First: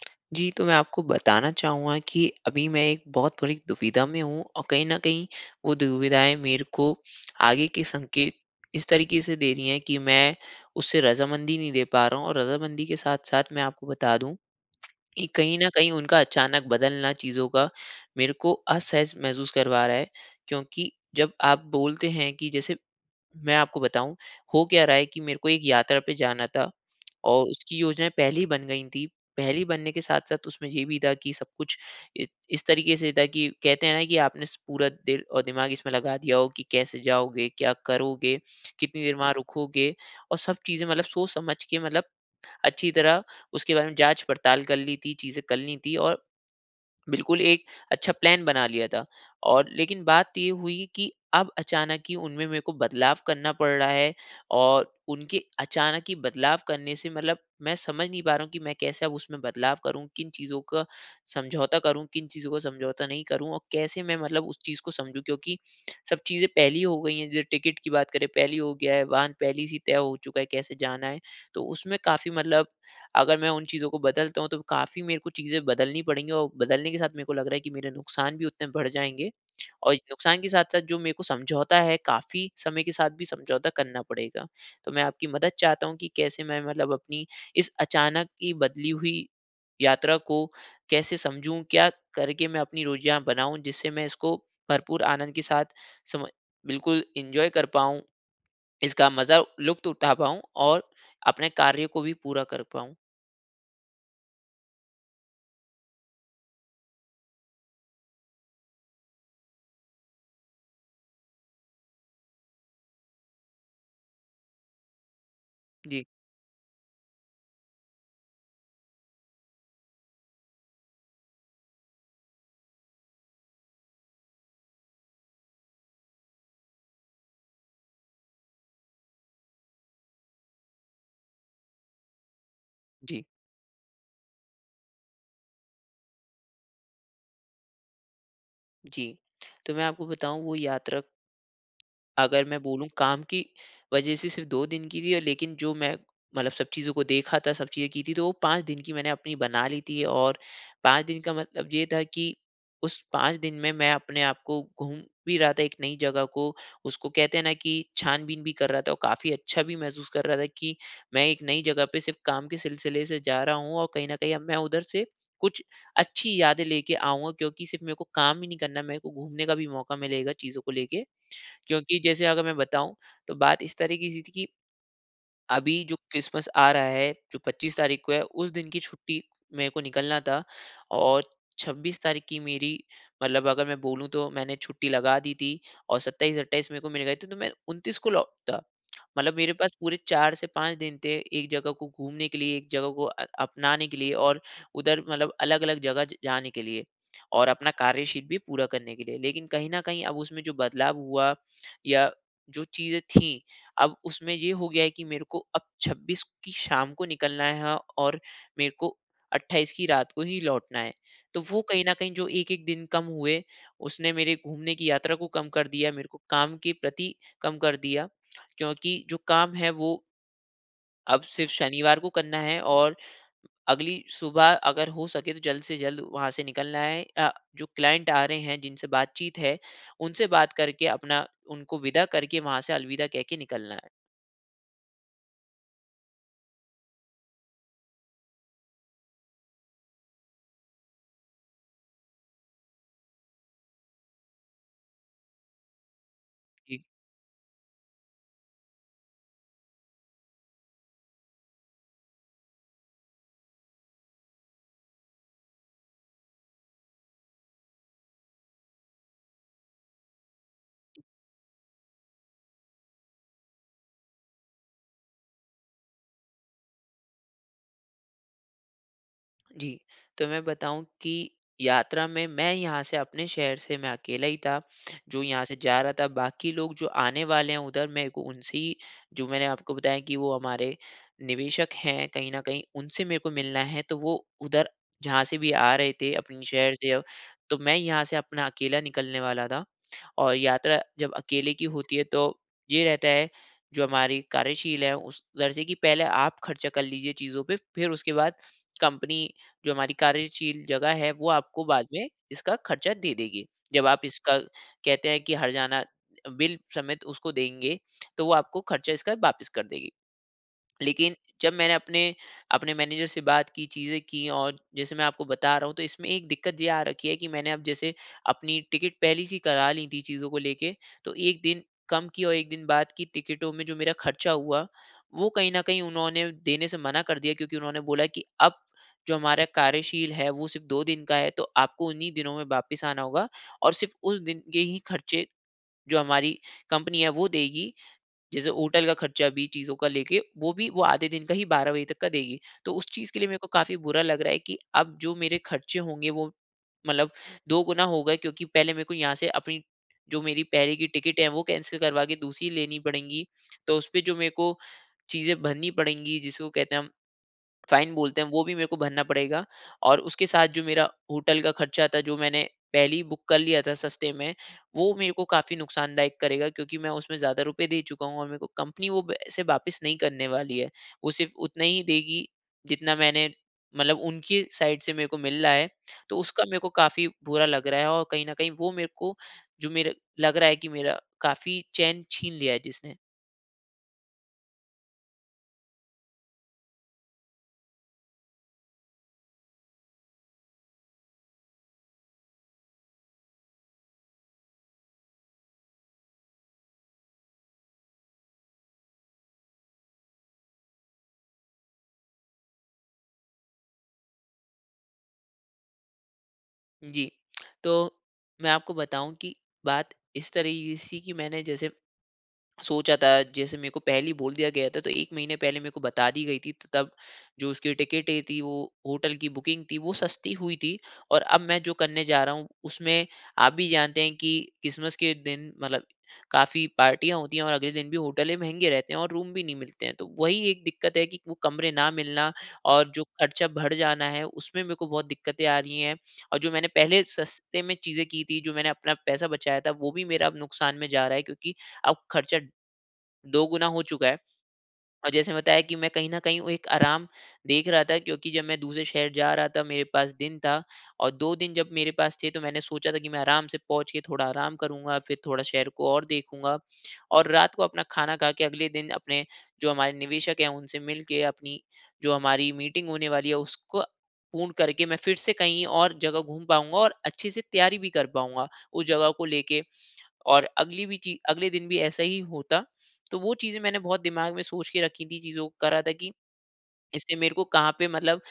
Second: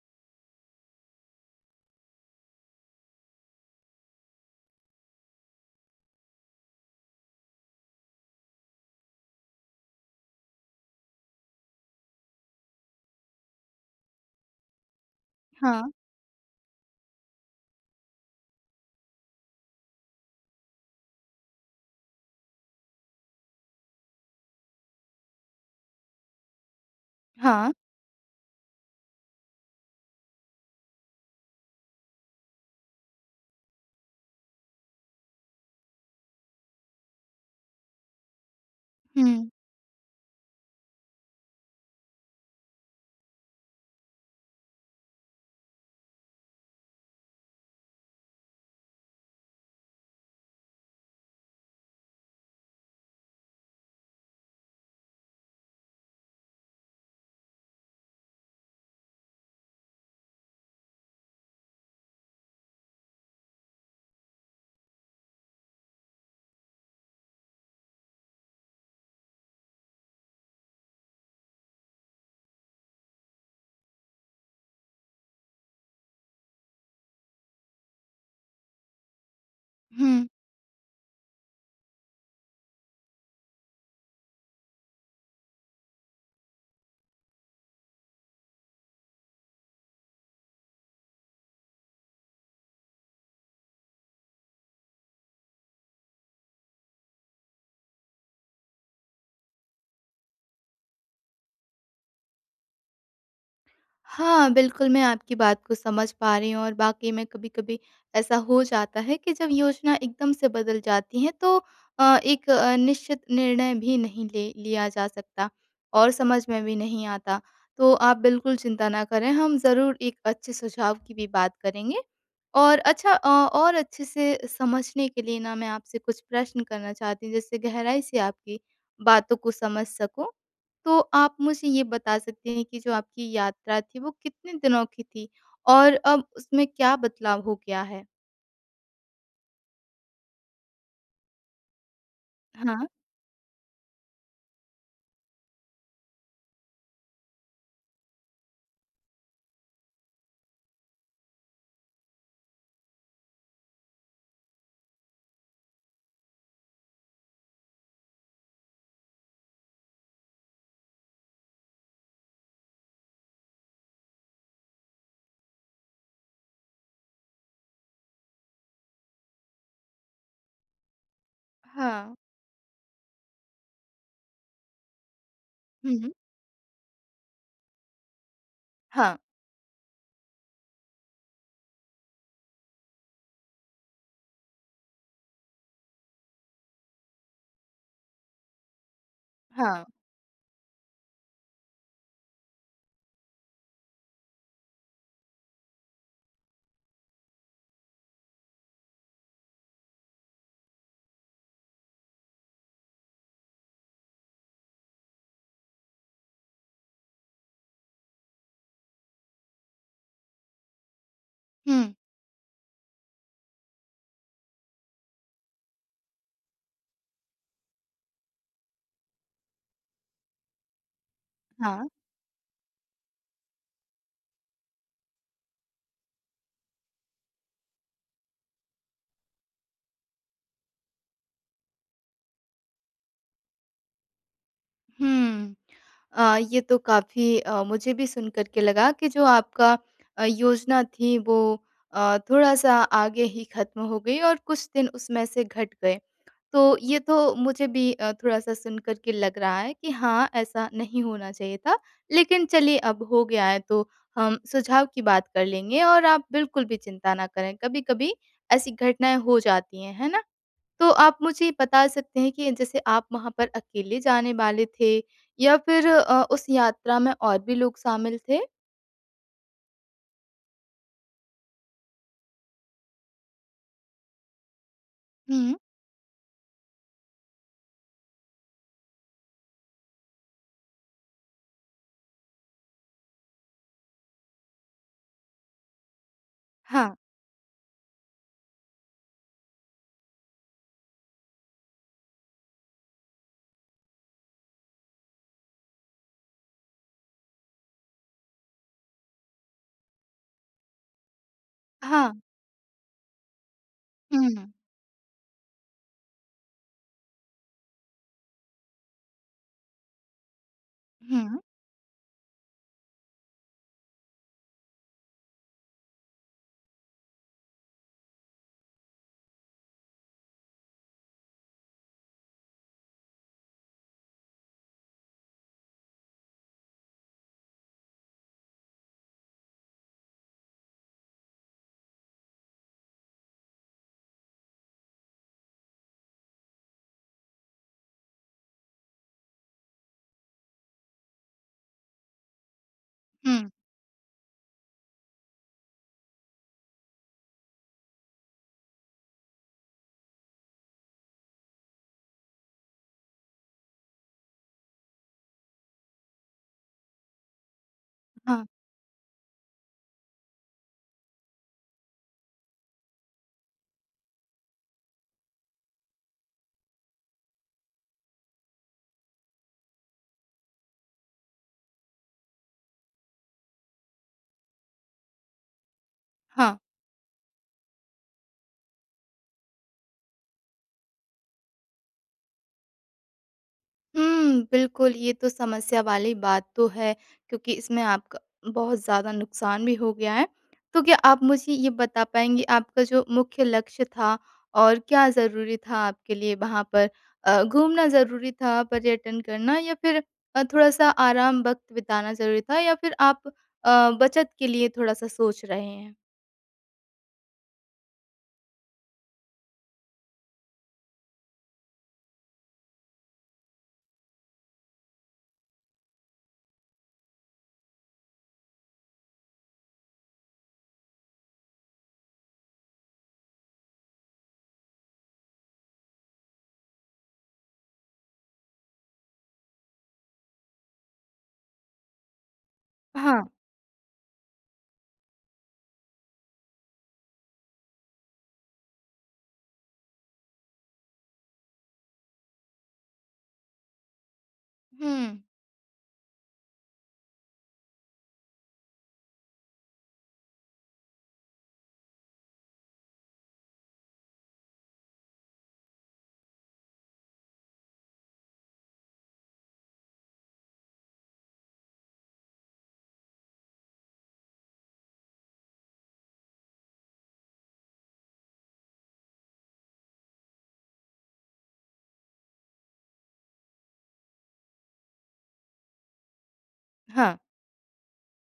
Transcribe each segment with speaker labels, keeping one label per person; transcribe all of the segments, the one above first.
Speaker 1: जी, तो मैं आपको बताना चाहूँगा कि अभी मैं एक बहुत बड़ी दुविधा में हूँ। और कहीं न कहीं वो दुविधाएँ मेरे को आगे के संकेत इस तरीके से दे रही है कि, मैं उससे रज़ामंदी नहीं दे पा रहा हूँ। और रज़ामंदी के साथ-साथ मैं आपको बता दूँ कि, कहीं न
Speaker 2: हाँ।
Speaker 1: कहीं उनका अचानक बदलना चीज़ों का मेरे को असहज महसूस करवा रहा है। क्योंकि जब आप बोलते है कि जैसे मैं आपको बताऊँ हो क्या रहा है की मेरे को एक यात्रा पे जाना था और
Speaker 2: हाँ।
Speaker 1: उसकी योजनाएँ पहले ही बन गयी थी। पहले ही बनने के साथ-साथ उसमें, ये भी था की सब कुछ इ इस तरीके से था कि कहते है ना, की आपने स पूरा दिल और दिमाग इसमें लगा दिया हो की कैसे जाओगे, क्या करोगे, कितनी देर वहाँ
Speaker 2: हुँ।
Speaker 1: रुकोगे, और सब चीज़े मतलब सोच समझ के मतलब अच्छी तरह उसके बारे में जाँच पड़ताल कर ली थी, चीज़े कर ली थी और बिल्कुल एक अच्छा प्लान बना लिया था। और लेकिन बात ये हुई कि अब अचानक ही उनमें मेरे को बदलाव करना पड़ रहा है। और उनके अचानक ही बदलाव करने से मतलब मैं समझ नहीं पा रहा हूँ की मैं कैसे अब उसमें बदलाव करूँ? किन चीज़ों का समझौता करूँ? किन चीज़ों का समझौता नहीं करूँ? और कैसे मैं मतलब उस चीज़ को समझू? क्योंकि सब चीज़े पहले ही हो गयी हैं। जो टिकट की बात करें, पहले ही हो गया है। वाहन पहले से तय हो चूका है कैसे जाना है। तो उसमें काफ़ी मतलब अगर मैं उन चीज़ों को बदलता हूँ तो काफ़ी मेरे को चीज़े बदलनी पड़ेगी। और बदलने के साथ मेरे को लग रहा है की मेरे नुकसान भी उतने बढ़ जाएँगे। और
Speaker 2: हुँ।
Speaker 1: नुकसान के साथ-साथ जो मेरे को समझौता है काफ़ी समय के साथ भी समझौता करना पड़ेगा। तो मैं आपकी मदद चाहता हूँ कि कैसे मैं मतलब अपनी इस अचानक की बदली हुई यात्रा को कैसे समझूँ? क्या करके मैं अपनी रोज़ियाँ बनाऊँ? जिससे मैं इसको भरपूर आनंद के साथ, समय बिल्कुल एन्जॉय कर पाऊँ? इसका मज़ा लुत्फ़ उठा पाऊँ? और अपने कार्य को भी पूरा कर पाऊँ?
Speaker 2: हाँ, बिल्कुल। मैं आपकी बात को समझ पा रही हूँ। और वाक़ई में कभी-कभी ऐसा हो जाता है कि जब योजना एक दम से बदल जाती है तो अ, एक अ, निश्चित निर्णय भी नहीं ले लिया जा सकता
Speaker 1: जी।
Speaker 2: और समझ में भी नहीं आता। तो आप बिल्कुल चिंता ना करें हम ज़रूर एक अच्छे सुझाव की भी बात करेंगे। और अच्छा अ, और अच्छे से समझने के लिए ना मैं आपसे कुछ प्रश्न करना चाहती जिससे गहराई से आपकी बातों को समझ सकूँ। तो आप मुझे ये बता सकते हैं कि जो
Speaker 1: जी।
Speaker 2: आपकी यात्रा थी वो कितने दिनों की थी? और अब उसमें क्या बदलाव हो गया है?
Speaker 1: जी, तो मैं आपको बताऊँ वो यात्रा अगर मैं
Speaker 2: हाँ।
Speaker 1: बोलूँ काम की वज़ह से सिर्फ़ 2 दिन की थी। लेकिन जो मैं मतलब सब चीज़ों को देखा था सब चीज़ें की थी तो वो 5 दिन की मैंने अपनी बना ली थी। और 5 दिन का मतलब ये था कि उस 5 दिन में मैं अपने आप को घूम भी रहा था एक नई जगह को, उसको कहते हैं ना कि छान-बीन भी कर रहा था ओ, काफ़ी अच्छा भी महसूस कर रहा था कि मैं एक नई जगह पे सिर्फ़ काम के सिलसिले से जा रहा हूँ और कहीं न कहीं अब मैं उधर से कुछ अच्छी यादें लेके आऊँगा। क्योंकि सिर्फ़ मेरे को काम ही नहीं करना, मेरे को घूमने का भी मौक़ा मिलेगा चीज़ों को लेके। क्योंकि
Speaker 2: हाँ।
Speaker 1: जैसे अगर मैं बताऊँ, तो बात इस तरह की सी थी की अभी जो
Speaker 2: हुँ।
Speaker 1: क्रिसमस आ रहा है जो 25 तारीख़ को है उस दिन की
Speaker 2: हाँ।
Speaker 1: छुट्टी, मेरे को निकलना था और 26 तारीख़ की मेरी मतलब अगर मैं बोलूँ तो मैंने छुट्टी लगा दी थी और 27-28 मेरे को मिल गए थे, तो मैं 29 को लौटता। मतलब मेरे पास
Speaker 2: हाँ।
Speaker 1: पूरे 4 से 5 दिन थे एक जगह को घूमने के लिए, एक जगह को अ, अपनाने के लिए और उधर मतलब अलग-अलग जगह ज जाने के लिए। और अपना कार्य-शीट भी पूरा करने के लिए। लेकिन कहीं न कहीं अब उसमें जो बदलाव हुआ या जो चीज़ें थी अब उसमें ये हो गया है कि मेरे को अब 26 की शाम को निकलना है और मेरे को 28 की रात को ही लौटना है। तो वो कहीं न
Speaker 2: हुँ।
Speaker 1: कहीं जो 1-1 दिन कम हुए, उसने मेरे घूमने की यात्रा को कम कर दिया, मेरे को काम के प्रति कम कर दिया। क्योंकि जो काम है वो अब सिर्फ़
Speaker 2: हाँ।
Speaker 1: शनिवार को करना हैं और, अगली सुबह अगर हो सके तो जल्द से जल्द वहाँ से निकलना है अ, जो क्लाइंट आ रहे हैं, जिनसे बात-चीत है, उनसे बात करके अपना उनको विदा करके वहाँ से अलविदा कहके निकलना है।
Speaker 2: हुँ। अ, ये तो काफ़ी अ, मुझे भी सुन कर के लगा कि जो आपका अ, योज़ना थी वो, अ, थोड़ा-सा आगे ही ख़त्म हो गई और कुछ दिन उसमें से घट गए, तो
Speaker 1: जी।
Speaker 2: ये तो मुझे भी अ, थोड़ा-सा सुन कर के लग रहा है कि हाँ, ऐसा नहीं होना चाहिए था। लेकिन चलिए अब हो गया है तो, हम सुझाव की बात कर लेंगे और आप बिल्कुल भी चिंता ना करें कभी-कभी, ऐसी घटनाएँ हो जाती हैं, है ना? तो आप मुझे बता सकते हैं कि जैसे आप वहाँ पर अकेले जाने वाले थे या फिर अ, उस यात्रा में और भी लोग शामिल थे?
Speaker 1: जी। तो मैं बताऊँ कि, यात्रा में मैं यहाँ से अपने शहर से मैं अकेला ही था, जो यहाँ
Speaker 2: हुँ।
Speaker 1: से जा रहा था, बाकी लोग जो आने वाले हैं उधर, मेरे को उनसे ही, जो मैंने आपको बताया कि वो हमारे, निवेशक हैं कहीं न कहीं, उनसे मेरे को मिलना है, तो वो उधर, जहाँ से भी आ रहे थे अपने शहर से
Speaker 2: हाँ।
Speaker 1: अब, तो मैं यहाँ से अपना अकेला निकलने वाला था। और यात्रा जब अकेले की होती है तो, ये रहता है, जो हमारी कार्यशील है, उस दर्जे की पहले आप खर्चा कर लीजिए चीज़ों पे फिर उसके बाद, कंपनी जो हमारी कार्यशील जगह है, वो आपको बाद में
Speaker 2: हाँ।
Speaker 1: इसका खर्चा दे देगी। जब आप
Speaker 2: हुँ,
Speaker 1: इसका
Speaker 2: हुँ।
Speaker 1: कहते हैं कि हर्जाना अ, बिल समेत उसको देंगे तो वो आपको खर्चा इसका वापिस कर देगी। लेकिन
Speaker 2: हुँ।
Speaker 1: जब मैंने अपने अपने मैनेजर से बात की, चीजें की और, जैसे मैं आपको बता रहा हूँ तो इसमें एक दिक्कत जे आ रखी है कि मैंने अब जैसे, अपनी टिकट पहले से ही करा लीं थीं चीज़ों को लेके, तो 1 दिन कम की और 1 दिन बाद की टिकटों में जो मेरा खर्चा हुआ, वो कहीं न कहीं उन्होंने देने से मना कर दिया क्योंकि उन्होंने बोला कि अब, जो हमारा कार्यशील है, वो सिर्फ़ 2 दिन का है तो आपको उन्ही दिनों में वापस आना होगा और सिर्फ उस दिन के ही खर्चे, जो हमारी कंपनी है वो देगी। जैसे होटल का खर्चा भी, चीज़ों का लेके, वो भी वो आधे दिन का ही 12 बजे तक का देगी। तो उस चीज के लिए मेरे को
Speaker 2: हुँ।
Speaker 1: काफ़ी बुरा लग रहा है कि, अब जो मेरे खर्चे होंगे वो, मतलब 2 गुना हो गए क्योंकि पहले मेरे को यहाँ से अपनी, जो मेरी पहले की टिकट है वो कैंसल करवा के दूसरी लेनी पड़ेंगी, तो उसपे जो मेरे को, चीज़ें भरनी पड़ेगी जिसको कहते हैं हम, फ़ाइन बोलते हैं, वो
Speaker 2: हाँ।
Speaker 1: भी मेरे को भरना पड़ेगा और उसके साथ जो मेरा होटल का खर्चा था जो मैंने, पहले ही बुक कर लिया था सस्ते में, वो मेरे को काफ़ी नुकसानदायक करेगा क्योंकि मैं उसमें ज़्यादा रुपए दे चूका हूँ और मेरे को कंपनी वो पैसे वापस नहीं करने वाली है। वो सिर्फ़ उतना ही देगी, जितना मैंने, मतलब उनकी साइड से मेरे को मिल रहा है, तो उसका
Speaker 2: हाँ।
Speaker 1: मेरे को काफ़ी बुरा लग रहा है और कहीं न कहीं वो मेरे को, जो मेरा लग रहा है कि मेरा काफ़ी चैन छीन लिया है जिसने।
Speaker 2: हुँ, बिल्कुल, ये तो समस्या वाली बात तो है क्योंकि इसमें आपका बहुत ज़्यादा नुकसान भी हो गया है। तो क्या आप मुझे ये बता पाएँगे आपका जो मुख्य लक्ष्य था और क्या ज़रूरी था आपके लिए वहाँ पर? अ, घूमना ज़रूरी था पर्यटन करना या फिर अ, थोड़ा-सा आराम वक़्त बिताना ज़रूरी था? या फिर आप अ, बचत के लिए थोड़ा-सा सोच रहे हैं?
Speaker 1: जी। तो, मैं आपको बताऊँ कि बात इस तरह की सी कि मैंने जैसे सोचा था जैसे मेरे को पहले ही बोल दिया गया था तो 1 महीने पहले मेरे को बता दी गयी थी तो तब, जो उसकी टिकटें थी वो होटल की बुकिंग थी वो सस्ती हुई थी, और अब मैं जो करने जा रहा हूँ, उसमें आप भी जानते हैं की क्रिस्मस के दिन मतलब काफ़ी पार्टियाँ होती है और अगले दिन भी होटले महँगे रहते हैं और रूम भी नहीं मिलते हैं, तो वही एक दिक्कत है कि वो कमरे ना मिलना और जो
Speaker 2: हाँ।
Speaker 1: खर्चा बढ़ जाना है उसमें मेरे को बहुत दिक्कतें आ रही हैं, और जो मैंने पहले सस्ते में चीज़े की थी, जो मैंने अपना पैसा बचाया था वो भी मेरा अब नुकसान में जा रहा है क्योंकि अब खर्चा दोगुना हो चूका है। और
Speaker 2: हुँ।
Speaker 1: जैसे बताया कि मैं कहीं न कहीं वो एक आराम देख रहा था, क्योंकि जब मैं दूसरे शहर जा रहा था मेरे पास दिन था और 2 दिन जब मेरे पास थे तो मैंने सोचा था कि मैं आराम से पहुँच के थोड़ा आराम करूँगा फिर थोड़ा शहर को और देखूँगा और रात को अपना खाना खा के अगले दिन अपने जो हमारे निवेशक हैं उनसे मिलके अपनी जो हमारी मीटिंग होने वाली है उसको पूर्ण करके मैं फिर से कहीं और जगह घूम पाऊँगा और अच्छे से तैयारी भी कर पाऊँगा उस जगह को लेके। और अगली भी ची अगले दिन भी ऐसा ही होता। तो वो चीज़ें मैंने बहुत दिमाग में सोच के रखी थी चीज़ों को करा था कि इससे
Speaker 2: हाँ।
Speaker 1: मेरे को कहाँ पे मतलब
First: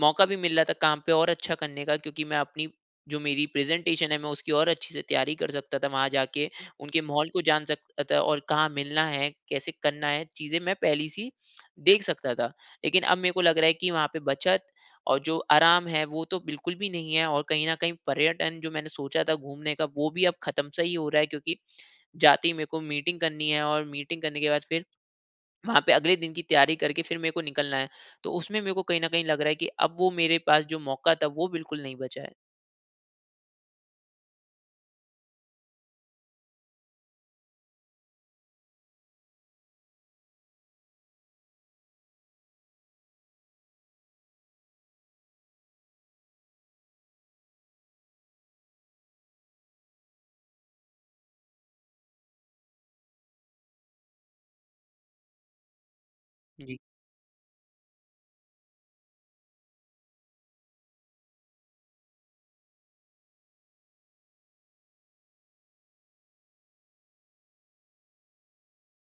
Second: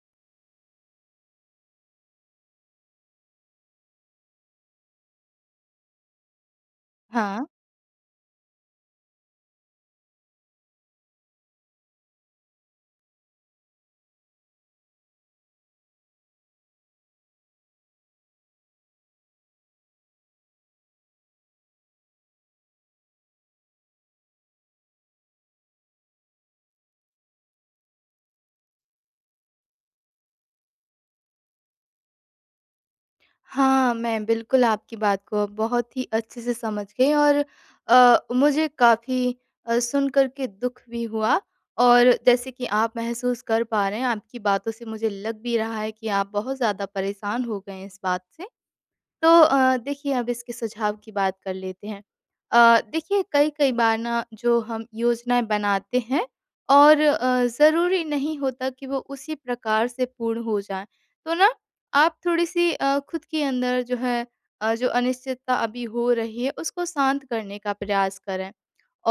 Speaker 1: मौका भी मिल रहा था काम पे और अच्छा करने का क्योंकि मैं अपनी जो मेरी प्रेजेंटेशन है मैं उसकी और अच्छी से तैयारी कर सकता था वहाँ जाके, उनके माहौल को
Speaker 2: हाँ।
Speaker 1: जान सकता था और कहाँ मिलना है? कैसे करना है? चीज़े मैं पहली-सी देख सकता था। लेकिन अब मेरे को लग रहा है की वहाँ पे बचत और जो आराम है वो तो बिल्कुल भी नहीं है और कहीं न कहीं पर्यटन जो मैंने सोचा था घूमने का वो भी अब खत्म-सा ही हो रहा है, क्योंकि जाते ही मेरे को मीटिंग करनी है और मीटिंग करने के बाद फिर, वहाँ पे अगले दिन की तैयारी करके फिर मेरे को निकलना है। तो उसमें मेरे को कहीं ना कहीं लग रहा है की, अब वो मेरे पास जो मौका था, वो बिल्कुल नहीं बचा है।
Speaker 2: हाँ, मैं बिल्कुल आपकी बात को अब बहुत ही अच्छे से समझ गई और अ, मुझे काफ़ी अ, सुनकर के दुख भी हुआ, और जैसे कि आप महसूस कर पा रहे हैं आपकी बातों से मुझे लग भी रहा है कि आप बहुत ज़्यादा परेशान हो गए हैं इस बात से तो अ, देखिए अब इसके सुझाव की बात कर लेते हैं। अ, देखिए कई-कई बार ना जो हम योजनाएँ बनाते हैं
Speaker 1: जी।
Speaker 2: और अ, ज़रूरी नहीं होता कि वो उसी प्रकार से पूर्ण हो जाए, तो ना आप थोड़ी-सी अ, खुद के अंदर जो है अ, जो अनिश्चितता अभी हो रही है उसको शांत करने का प्रयास करें।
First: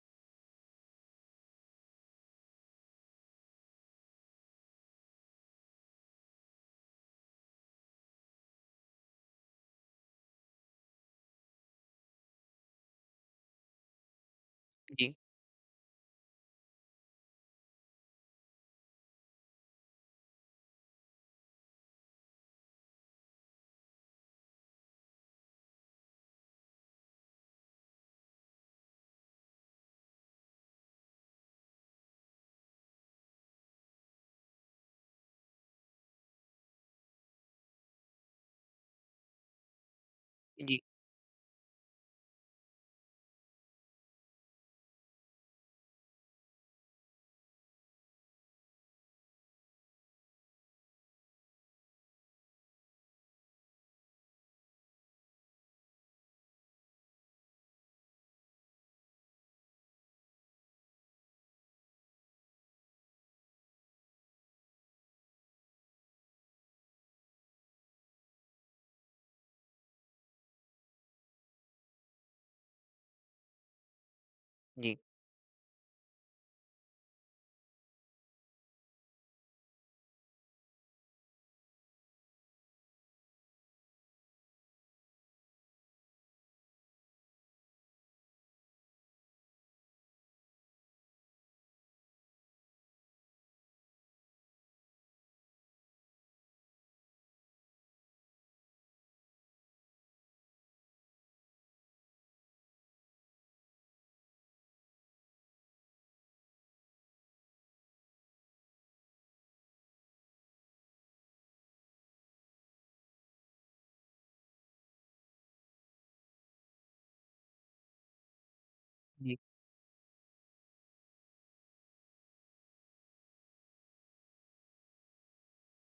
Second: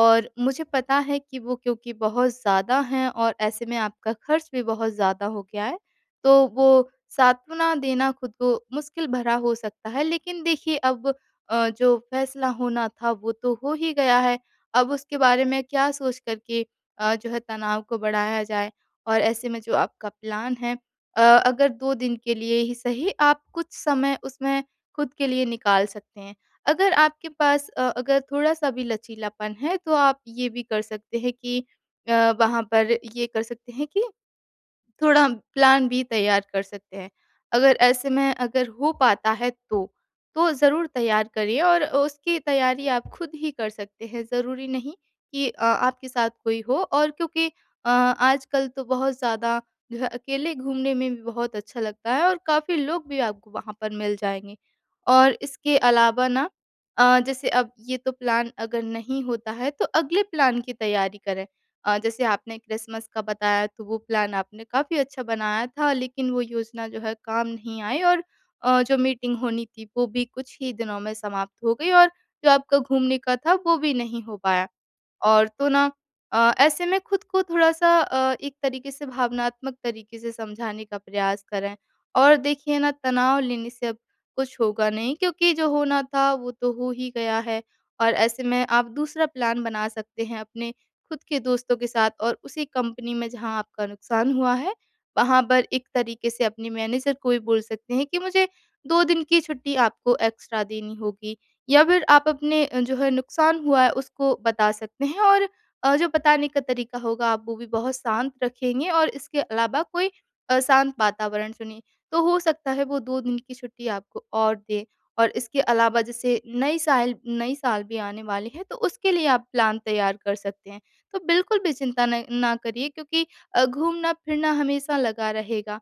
Speaker 2: और मुझे पता है कि वो क्योंकि बहुत ज़्यादा हैं और ऐसे में आपका खर्च भी बहुत ज़्यादा हो गया है तो वो सांत्वना देना खुद को मुश्किल भरा हो सकता है, लेकिन देखिए अब अ, जो फ़ैसला होना था वो तो हो ही गया है। अब
Speaker 1: जी।
Speaker 2: उसके बारे में क्या सोच कर के अ, जो है तनाव को बढ़ाया जाए और ऐसे में जो आपका प्लान है अ, अगर 2 दिन के लिए ही सही आप कुछ समय उसमें खुद के लिए निकाल सकते हैं, अगर आपके पास अ, अगर थोड़ा-सा भी लचीलापन है तो आप ये भी कर सकते हैं कि अ, वहाँ पर ये कर सकते हैं कि थोड़ा प्लान बी तैयार कर सकते हैं। अगर ऐसे में अगर हो पाता है तो, तो
Speaker 1: जी।
Speaker 2: ज़रूर तैयार करिए और अ, उसकी तैयारी आप खुद ही कर सकते हैं ज़रूरी नहीं कि अ, आपके साथ कोई हो और क्योंकि अ, आजकल तो बहुत ज़्यादा जो है अकेले घूमने में भी बहुत अच्छा लगता है और काफ़ी लोग भी आपको वहाँ पर मिल जाएँगे। और इसके अलावा ना अ, जैसे अब ये तो प्लान अगर नहीं होता है तो अगले प्लान की तैयारी करें। अ, जैसे आपने क्रिसमस का बताया तो वो प्लान आपने काफ़ी अच्छा बनाया था लेकिन वो योज़ना जो है काम नहीं आई और अ, जो मीटिंग होनी थी वो भी कुछ ही दिनों में समाप्त हो गई और जो आपका घूमने का था वो भी नहीं हो पाया।
Speaker 1: जी।
Speaker 2: और तो ना अ, ऐसे में खुद को थोड़ा-सा अ, एक तरीके से भावनात्मक तरीके से समझाने का प्रयास करें और देखिए ना तनाव लेने से अब कुछ होगा नहीं क्योंकि जो होना था वो तो हो ही गया है। और ऐसे में आप दूसरा प्लान बना सकते हैं, अपने खुद के दोस्तों के साथ और उसी कंपनी में जहाँ आपका नुकसान हुआ है, वहाँ पर एक तरीके से अपने मैनेजर को भी बोल सकते हैं कि मुझे 2 दिन की छुट्टी आपको एक्स्ट्रा देनी होगी या फिर आप अपने जो है नुकसान हुआ है उसको बता सकते हैं और अ, जो बताने का तरीका होगा आप वो भी बहुत शांत रखेंगे और इसके अलावा कोई अ, शांत वातावरण चुनिए, तो हो सकता है वो 2 दिन की छुट्टी आपको और दें। और इसके अलावा जैसे नई साल नई साल भी आने वाली है तो उसके लिए
Speaker 1: जी।
Speaker 2: आप प्लान तैयार कर सकते हैं। तो बिल्कुल भी चिंता न ना करिए क्योंकि अ, घूमना-फिरना हमेशा लगा रहेगा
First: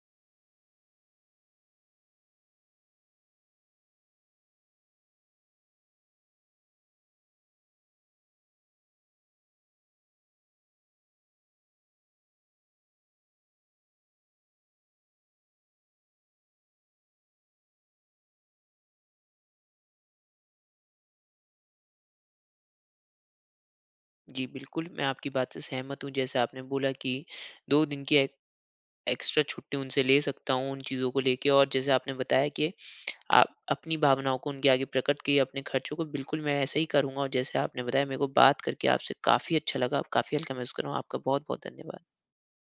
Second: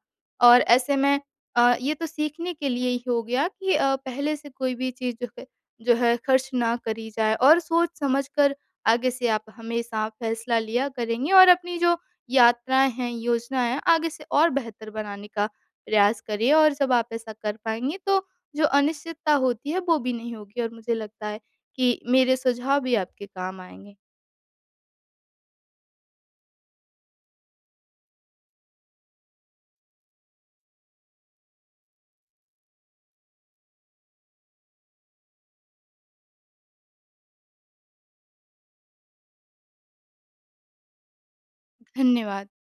Speaker 2: और ऐसे में अ, ये तो सीखने के लिए ही हो गया कि अ, पहले से कोई भी चीज़ जो है जो है खर्च ना करी जाए और सोच-समझ कर आगे से आप हमेशा फ़ैसला लिया करेंगे और अपनी जो यात्राएँ हैं, योजनाएँ हैं आगे से और बेहतर बनाने का प्रयास करिए और जब आप ऐसा कर पाएँगे तो जो अनिश्चितता होती है वो भी नहीं होगी। और मुझे लगता है कि मेरे सुझाव भी आपके काम आएँगे।
Speaker 1: जी, बिल्कुल मैं आपकी बात से सहमत हूँ जैसे आपने बोला कि 2 दिन की एक एक्स्ट्रा छुट्टी उनसे ले सकता हूँ, उन चीज़ों को लेके और जैसे आपने बताया कि आ अपनी भावनाओं को उनके आगे प्रकट किए, अपने खर्चों को बिल्कुल मैं ऐसा ही करूँगा और जैसे आपने बताया मेरे को बात करके आपसे काफ़ी अच्छा लगा अब काफ़ी हल्का महसूस कर रहा हूँ। आपका बहुत-बहुत धन्यवाद।
Speaker 2: धन्यवाद।